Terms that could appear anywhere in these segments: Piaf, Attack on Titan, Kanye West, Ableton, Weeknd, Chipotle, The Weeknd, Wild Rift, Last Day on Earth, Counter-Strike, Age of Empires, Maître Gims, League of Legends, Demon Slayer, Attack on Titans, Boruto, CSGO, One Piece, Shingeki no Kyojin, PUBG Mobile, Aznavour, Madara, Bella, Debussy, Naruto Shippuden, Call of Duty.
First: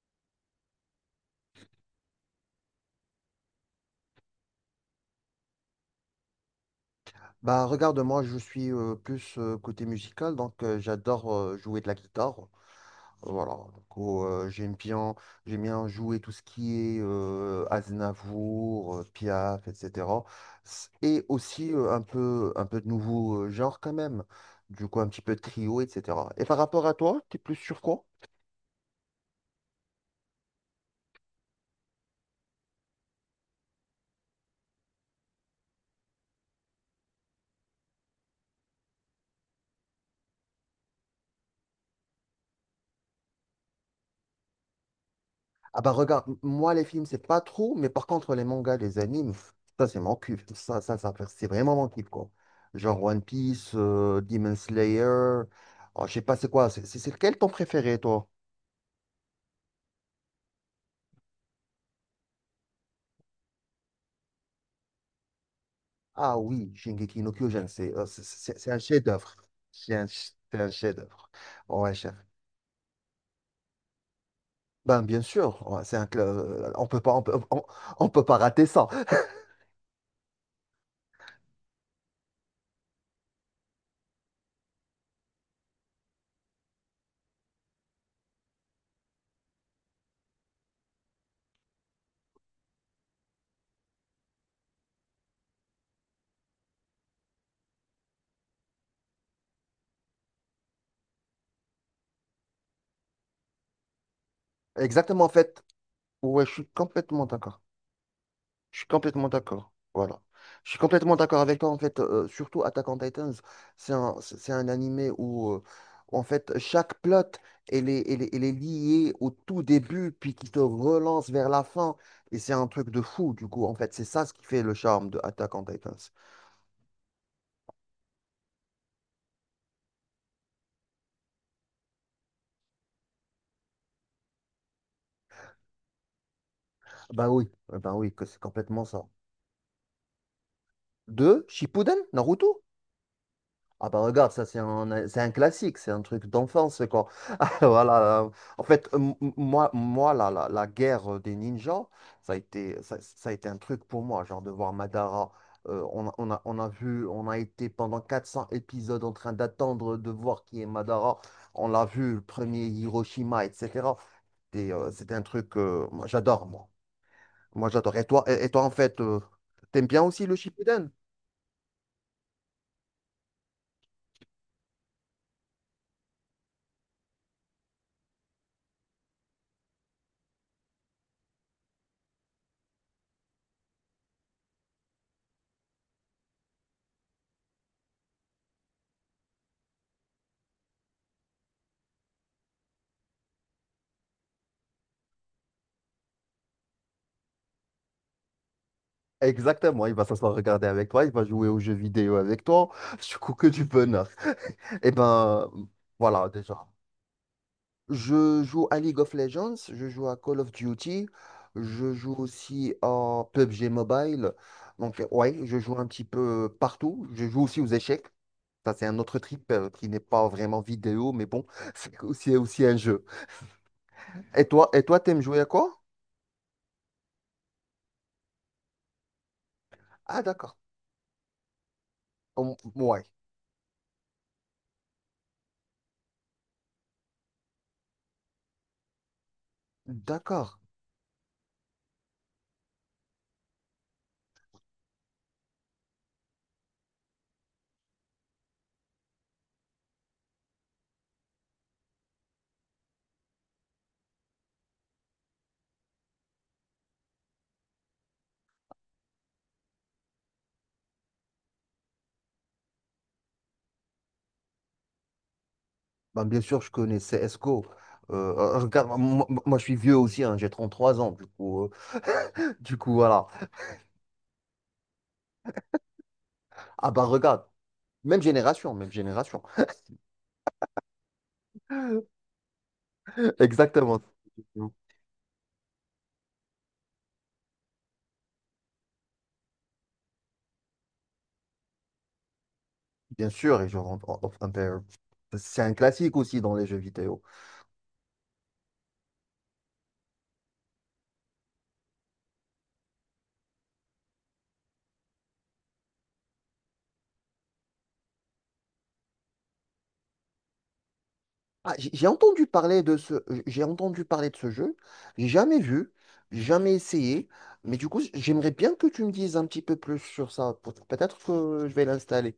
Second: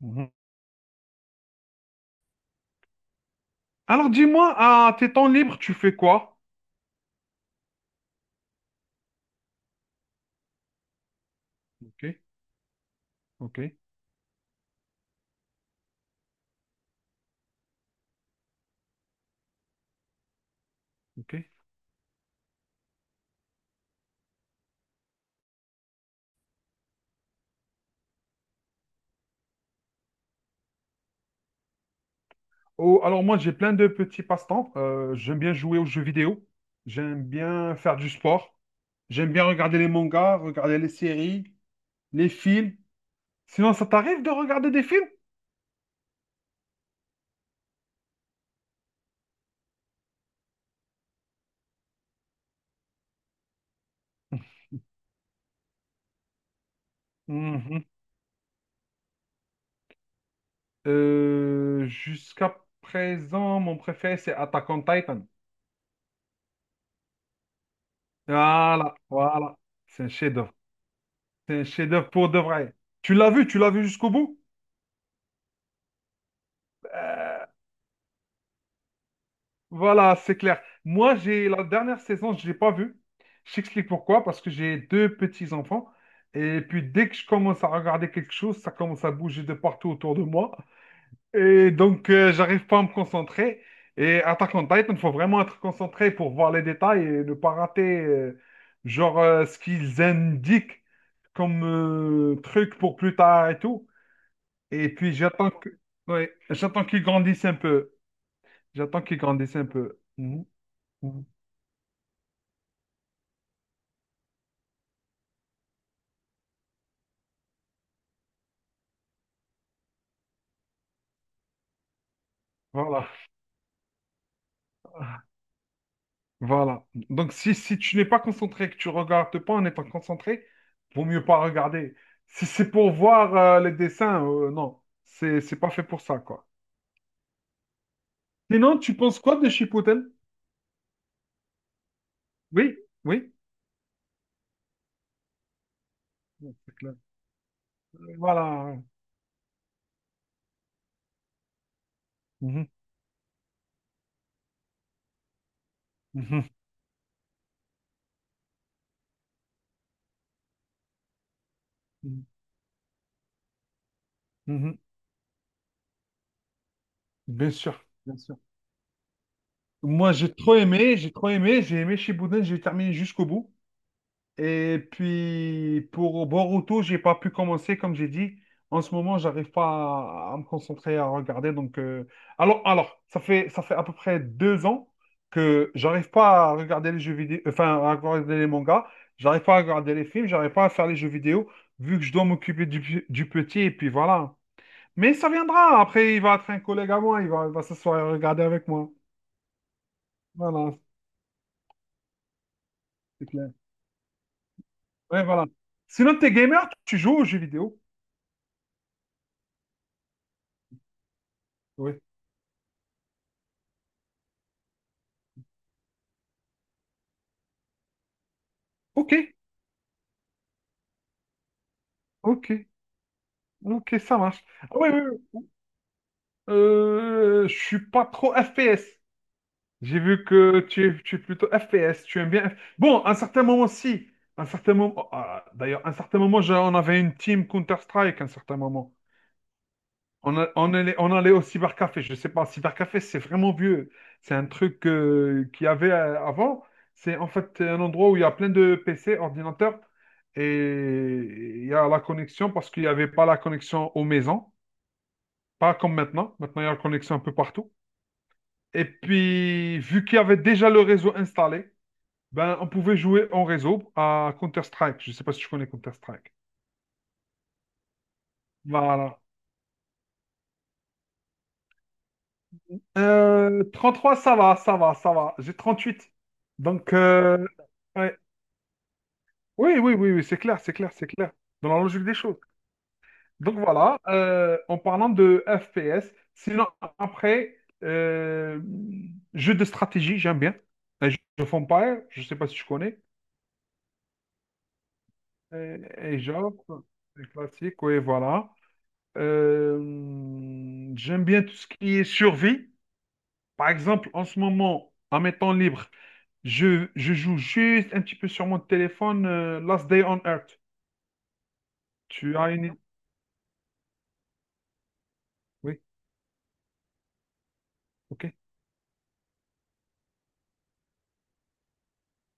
Mhm. Alors dis-moi, à tes temps libres, tu fais quoi? Bah, regarde, moi, je suis plus côté musical, donc j'adore jouer de la Ok, guitare. Voilà, ok, donc, oh, j'aime bien jouer tout ce qui est Aznavour, Piaf, etc. Et ok. aussi un peu de nouveau genre quand même, du coup un petit peu de trio, etc. Et par rapport à toi, t'es plus sur quoi? Oh, alors moi, j'ai plein de petits passe-temps. J'aime bien jouer aux jeux vidéo. J'aime bien faire du sport. J'aime bien regarder les mangas, regarder les séries, les films. Sinon, ça t'arrive de regarder des films? Ah, bah regarde, moi les films c'est pas trop, mais par contre les mangas, les animes, ça c'est mon kiff, ça c'est vraiment mon kiff quoi. Genre One Piece, Demon Slayer, oh, je sais pas c'est quoi, c'est lequel ton Mhm. préféré toi? Jusqu'à présent, mon préféré, c'est Attack on Titan. Ah oui, Shingeki no Kyojin, c'est un Voilà, chef-d'œuvre, voilà. C'est un chef-d'œuvre. c'est un chef-d'œuvre, C'est un ouais chef-d'œuvre chef. pour de vrai. Tu l'as vu jusqu'au bout? Ben bien sûr, ouais, c'est un on peut pas rater ça. Voilà, c'est clair. Moi, j'ai la dernière saison, je l'ai pas vue. Je t'explique pourquoi, parce que j'ai deux petits-enfants. Et puis, dès que je commence à regarder quelque chose, ça commence à bouger de partout autour de moi. Et donc, j'arrive pas à me concentrer. Et Attack on Titan, il faut vraiment être concentré pour voir les détails et ne pas rater, genre, ce qu'ils indiquent comme truc pour plus tard et tout. Et puis, Exactement en j'attends fait, que... ouais, ouais, je suis j'attends qu'ils complètement grandissent un d'accord. peu. Je suis J'attends qu'ils complètement grandissent un d'accord. peu. Voilà. Je suis complètement Mhm. d'accord avec toi. En fait, surtout Attack on Titans, c'est un animé où, en fait, chaque plot, elle est liée au tout début, puis qui te relance vers la fin. Et c'est un truc de Voilà. fou, du coup. En fait, c'est ça ce qui fait le charme de Attack on Titans. Voilà. Donc, si, si tu n'es pas concentré, que tu regardes pas en étant concentré, vaut mieux pas regarder. Si c'est pour voir les dessins, non. C'est pas fait pour ça, quoi. Bah oui, que c'est Sinon, complètement tu ça. penses quoi de Chipotle? De, Shippuden, Naruto? Oui, oui. Ah, bah regarde, c'est un classique, c'est un truc Ouais, c'est d'enfance, clair. quoi. Voilà. En Voilà. fait, moi la guerre des ninjas, ça a Mhm, été, ça, ça a été un truc pour moi, genre de voir Madara. Mhm, On a été pendant 400 épisodes en train d'attendre de voir qui est Madara. On l'a vu, le mhm, premier Hiroshima, etc. mhm. C'était un truc, moi, j'adore, moi. Bien Moi, sûr, j'adore. Et bien toi, sûr. et, et toi, en fait, t'aimes bien Moi, aussi j'ai le trop Shippuden? aimé, j'ai trop aimé, j'ai aimé Chipotle, j'ai terminé jusqu'au bout. Et puis, pour Boruto, j'ai pas pu commencer, comme j'ai dit. En ce moment, j'arrive pas à me concentrer à regarder. Donc, ça fait à peu près deux ans que j'arrive pas à regarder les jeux vidéo, enfin, à regarder les mangas. J'arrive pas à regarder les films. J'arrive pas à faire les jeux vidéo, vu que je dois m'occuper du petit. Et puis voilà. Mais ça viendra. Après, il va être un collègue à moi. Il va s'asseoir et regarder avec moi. Exactement, il va s'asseoir regarder Voilà, avec toi, il va jouer aux jeux vidéo avec toi, du c'est coup que clair. du bonheur. Et Ouais, voilà. ben Sinon, voilà t'es déjà. gamer, tu joues aux jeux vidéo. Je joue à League of Legends, je joue à Call of Duty, je Oui. joue aussi à PUBG Mobile. Donc, ouais, je joue un petit peu partout. Je joue aussi aux échecs. Ça, c'est un Ok. autre trip qui n'est pas vraiment vidéo, mais bon, c'est aussi, Ok, aussi un jeu. ok, ça marche. Et toi, Ah et ouais, toi, ouais, t'aimes ouais. jouer à quoi? Je suis pas trop FPS. J'ai Ah, vu d'accord. que tu es plutôt FPS, tu aimes bien. Bon, Ouais, à un certain moment, si. À un certain moment, oh, ah, d'ailleurs, à un certain moment, on avait une team Counter-Strike, à un certain moment. D'accord. On allait au cybercafé. Je sais pas, cybercafé, c'est vraiment vieux. C'est un truc qu'il y avait avant. C'est en fait un endroit où il y a plein de PC, ordinateurs, et il y a la connexion parce qu'il n'y avait pas la connexion aux maisons. Pas comme maintenant. Maintenant, il y a la connexion un peu partout. Et puis, vu qu'il y avait déjà le réseau installé, ben, on pouvait jouer en réseau à Counter-Strike. Je ne sais pas si tu connais Ben, Counter-Strike. bien sûr, je connais CSGO. Regarde, Voilà. moi, je suis vieux aussi, hein, j'ai 33 ans, du coup, du coup, voilà. 33, ça va, ça va, ça va. J'ai 38. Ah, Donc, bah, regarde, ouais. même génération, même génération. Oui, oui, oui, oui, c'est clair, c'est clair, c'est clair. Dans la logique des choses. Donc voilà, Exactement. En parlant de FPS, sinon après, euh, jeu de stratégie, j'aime bien. Age of Empires, je ne sais pas si tu connais. Bien sûr, et je rentre en- en- un peu- C'est un et, classique et aussi dans les jeux j'offre vidéo. les classiques, oui, voilà. Euh, J'aime bien tout ce qui est survie. Par exemple, en ce moment, en mes temps libres, je joue juste un petit peu sur mon téléphone Last Day on Earth. Ah, Tu as une... j'ai entendu parler de ce jeu. J'ai jamais Oui, vu, j'ai jamais essayé. Mais du coup, ok. j'aimerais bien que tu me dises un petit peu plus sur ça. Peut-être que je vais l'installer.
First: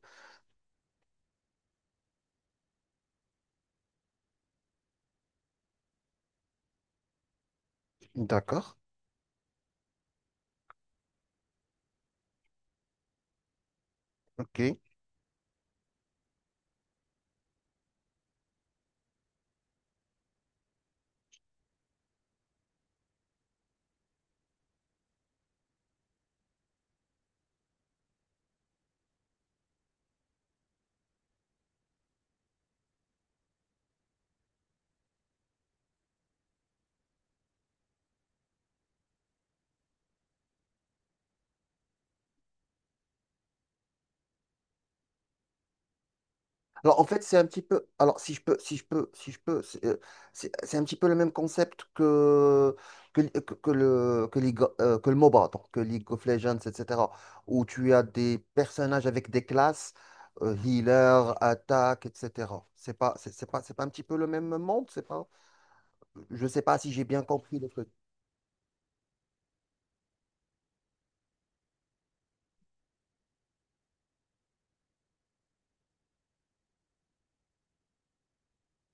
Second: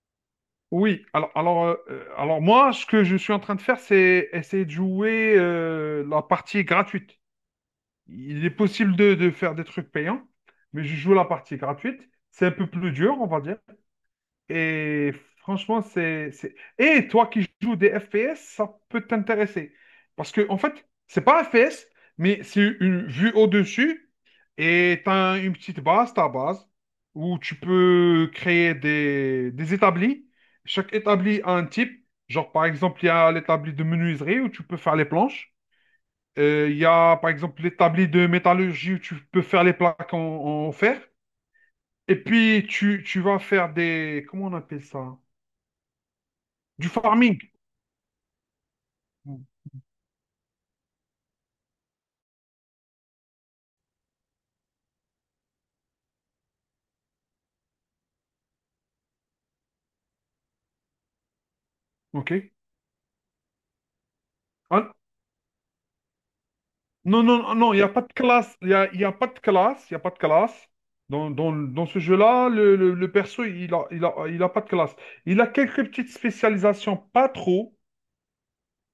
Oui, alors moi, ce que je suis en train de faire, c'est essayer de jouer la partie gratuite. Il est D'accord. possible de faire des trucs payants, mais je joue la partie gratuite. C'est un peu plus dur, on va dire. Ok. Et franchement, et toi qui joues des FPS, ça peut t'intéresser. Parce que, en fait, c'est pas FPS, mais c'est une vue au-dessus et t'as une petite base, ta base, où tu peux créer des établis. Chaque établi a un type. Genre, par exemple, il y a l'établi de menuiserie où tu peux faire les planches. Il y a, par exemple, l'établi de métallurgie où tu peux faire les plaques en, en fer. Et puis, tu vas faire des... Comment on appelle ça? Du Alors, en fait, c'est farming. un petit peu. Alors, si je peux, si je peux, si je peux, c'est un petit peu le même concept que que le MOBA, donc que League of Legends, etc. Où tu as des personnages avec des classes, healer, attaque, OK? etc. C'est pas un petit peu le même monde, Ah, c'est pas. Je sais pas si j'ai bien non, non, compris le non, il n'y a truc. pas de classe. Il y a pas de classe. Il y a pas de classe. Dans ce jeu-là, le perso, il a pas de classe. Il a quelques petites spécialisations, pas trop.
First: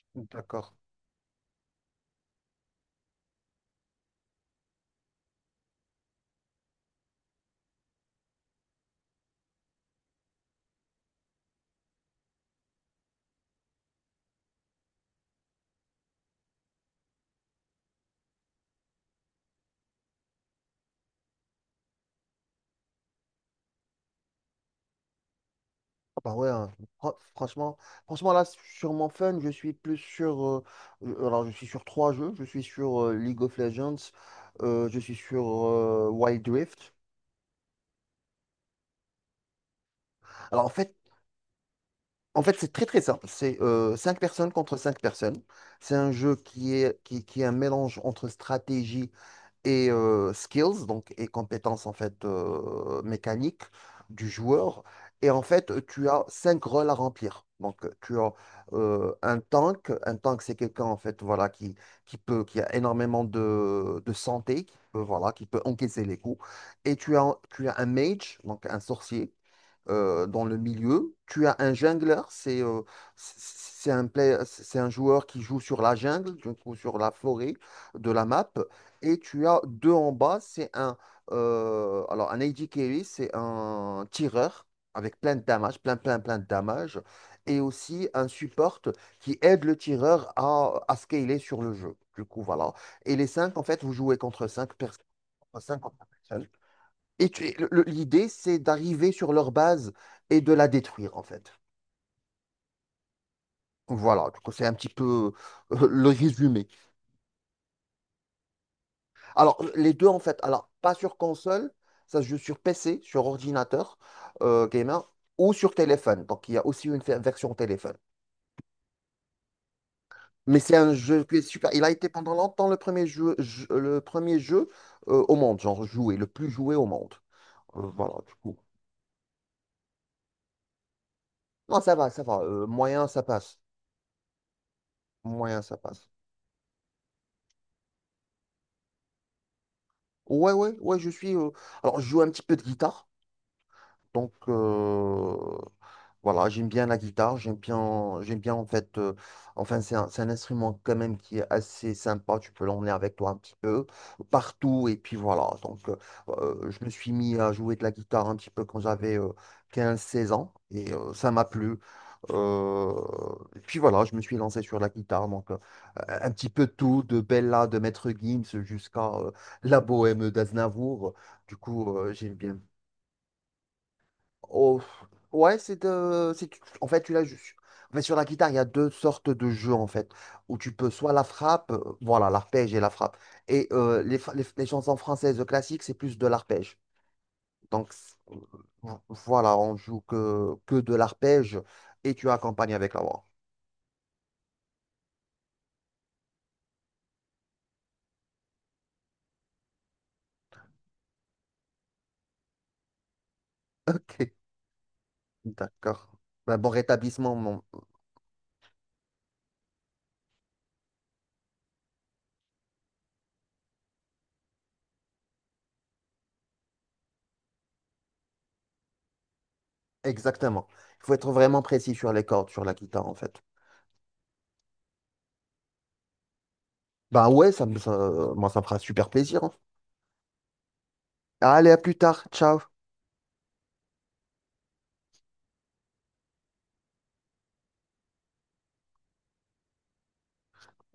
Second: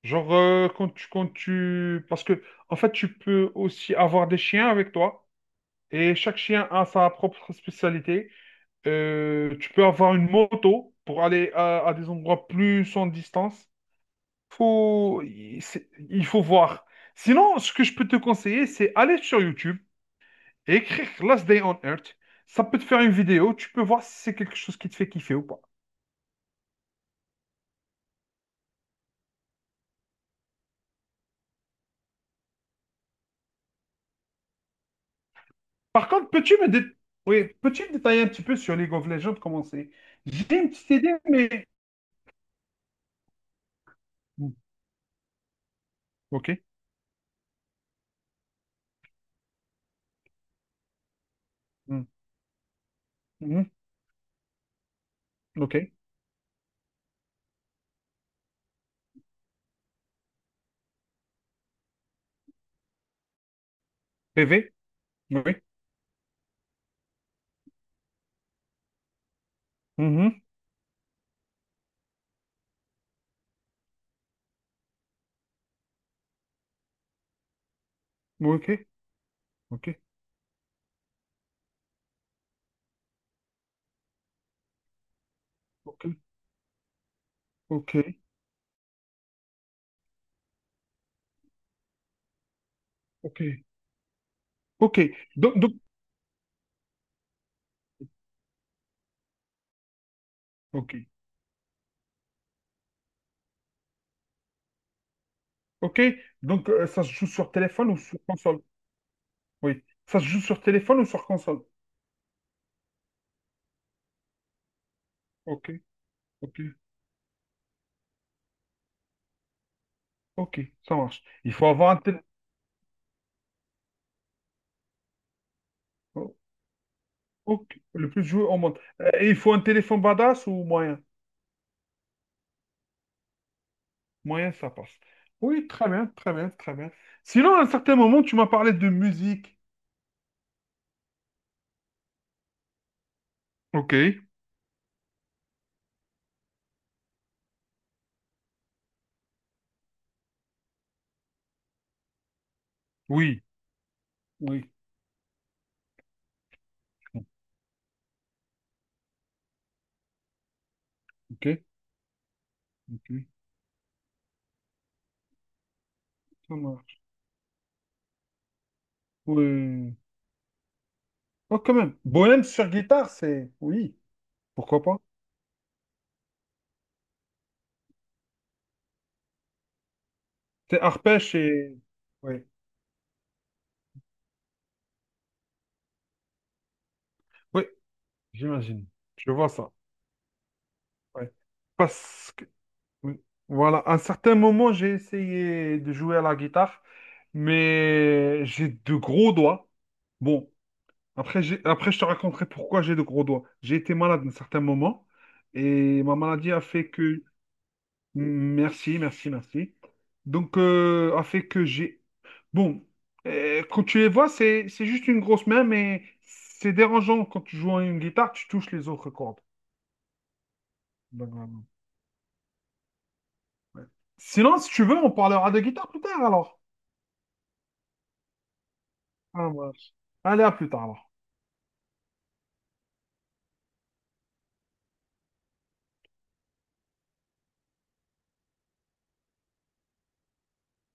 Genre, D'accord. Quand tu... Parce que, en fait, tu peux aussi avoir des chiens avec toi. Et chaque chien a sa propre spécialité. Tu peux avoir une moto pour aller à des endroits plus en distance. Il faut voir. Sinon, ce que je peux te conseiller, c'est aller sur YouTube et écrire Last Day on Earth. Ça peut te faire une vidéo, tu peux voir si c'est quelque chose qui te fait kiffer ou pas. Bah ouais, hein, fr- franchement, franchement là, sur mon fun, je suis plus sur... je- alors, je suis sur trois jeux. Je suis sur League of Legends, je suis sur Par contre, Wild Rift. oui, peux-tu me détailler un petit peu sur League of Legends, comment c'est? J'ai Alors, en une petite fait, idée, mais... en fait c'est très très simple. C'est cinq personnes Mm. contre cinq personnes. C'est un jeu Ok. qui est un mélange entre stratégie et skills, donc et compétences en Mm. fait mécaniques Mhm. du joueur. Et en fait, Ok. tu as cinq rôles à remplir. Donc, tu as un tank. Un tank, c'est quelqu'un en fait, voilà, qui a énormément de santé, PV? voilà, qui peut Oui. encaisser les coups. Et tu as un mage, donc un sorcier, Mhm. dans le milieu. Tu as un jongleur, c'est un joueur qui joue sur la jungle, du coup, sur la forêt de la map. Ok. Et tu as Ok. deux en bas, c'est un alors un AD carry, c'est un tireur avec plein de damage, plein Ok. plein plein de damage, et Ok. aussi un support qui aide le tireur à scaler sur le jeu. Du coup, voilà. Et les Ok. cinq, en fait, vous jouez contre cinq personnes. Ok. Donc... Et l'idée, c'est d'arriver sur leur base et de la Ok. détruire, en fait. Voilà, donc c'est un petit peu Ok. le résumé. Donc, ça se joue sur téléphone ou sur console? Alors, Oui. les deux, Ça en se fait, joue sur alors, pas téléphone ou sur sur console? console, ça se joue sur PC, sur ordinateur gamer, ou Ok, sur téléphone. Donc, il y ok, a aussi une version téléphone. Mais ok, c'est un ça marche. jeu qui est Il faut super. Il avoir a un été téléphone. pendant longtemps le premier jeu, le premier jeu au monde, genre joué, le plus joué au monde. Euh, Le voilà, plus du joué coup. au monde. Et il faut un téléphone badass ou moyen? Non, ça va, ça va. Moyen, ça passe. Moyen, ça passe. Moyen, Oui, ça très bien, passe. très bien, très bien. Sinon, à un certain moment, tu m'as parlé de musique. Ouais, ouais, ouais, je suis. Alors, je joue un petit peu de guitare. Ok, Donc, voilà, j'aime bien la guitare, j'aime bien en fait, enfin, c'est un instrument quand même qui est assez sympa, tu peux l'emmener avec toi un oui, petit peu oui. partout, et puis voilà. Donc, je me suis mis à jouer de la guitare un petit peu quand j'avais 15, 16 ans, et ça m'a Ok, plu. Euh, ok, et puis voilà, je me suis lancé sur la guitare, donc un petit ça peu marche. tout, de Bella, de Maître Gims jusqu'à la Oui. bohème d'Aznavour. Du Oh, quand coup, même. J'aime Bohème bien. sur guitare, c'est. Oui, Oh, pourquoi pas? ouais, En fait, tu l'as juste. En fait, sur la guitare, il y a deux sortes de jeux, en fait, où tu C'est peux soit la arpège frappe, et. Voilà, Oui, l'arpège et la frappe. Et les chansons françaises classiques, c'est plus de l'arpège. oui, Donc, c'est- euh, j'imagine. vo- Je vois voilà, ça. on joue que de Ouais. l'arpège et tu Parce que. accompagnes avec la Oui. voix. Voilà, à un certain moment, j'ai essayé de jouer à la guitare, mais j'ai de gros doigts. Bon, après, après je te raconterai pourquoi j'ai de gros doigts. J'ai été Ok, malade à un certain moment et ma d'accord. maladie Bah, a bon fait que... rétablissement, Merci, merci, merci. Donc, a fait que j'ai... Bon, quand tu les vois, c'est juste une grosse main, mais c'est dérangeant quand tu joues à une guitare, tu touches les autres cordes. exactement. Il faut Donc, être voilà. vraiment précis sur les cordes, sur la guitare, en fait. Ouais. Sinon, si tu veux, on parlera de guitare plus tard, alors. Bah ouais, moi, ça me fera super plaisir, Ah, hein. moi. Allez, à plus tard. Alors. Allez, à plus tard. Ciao.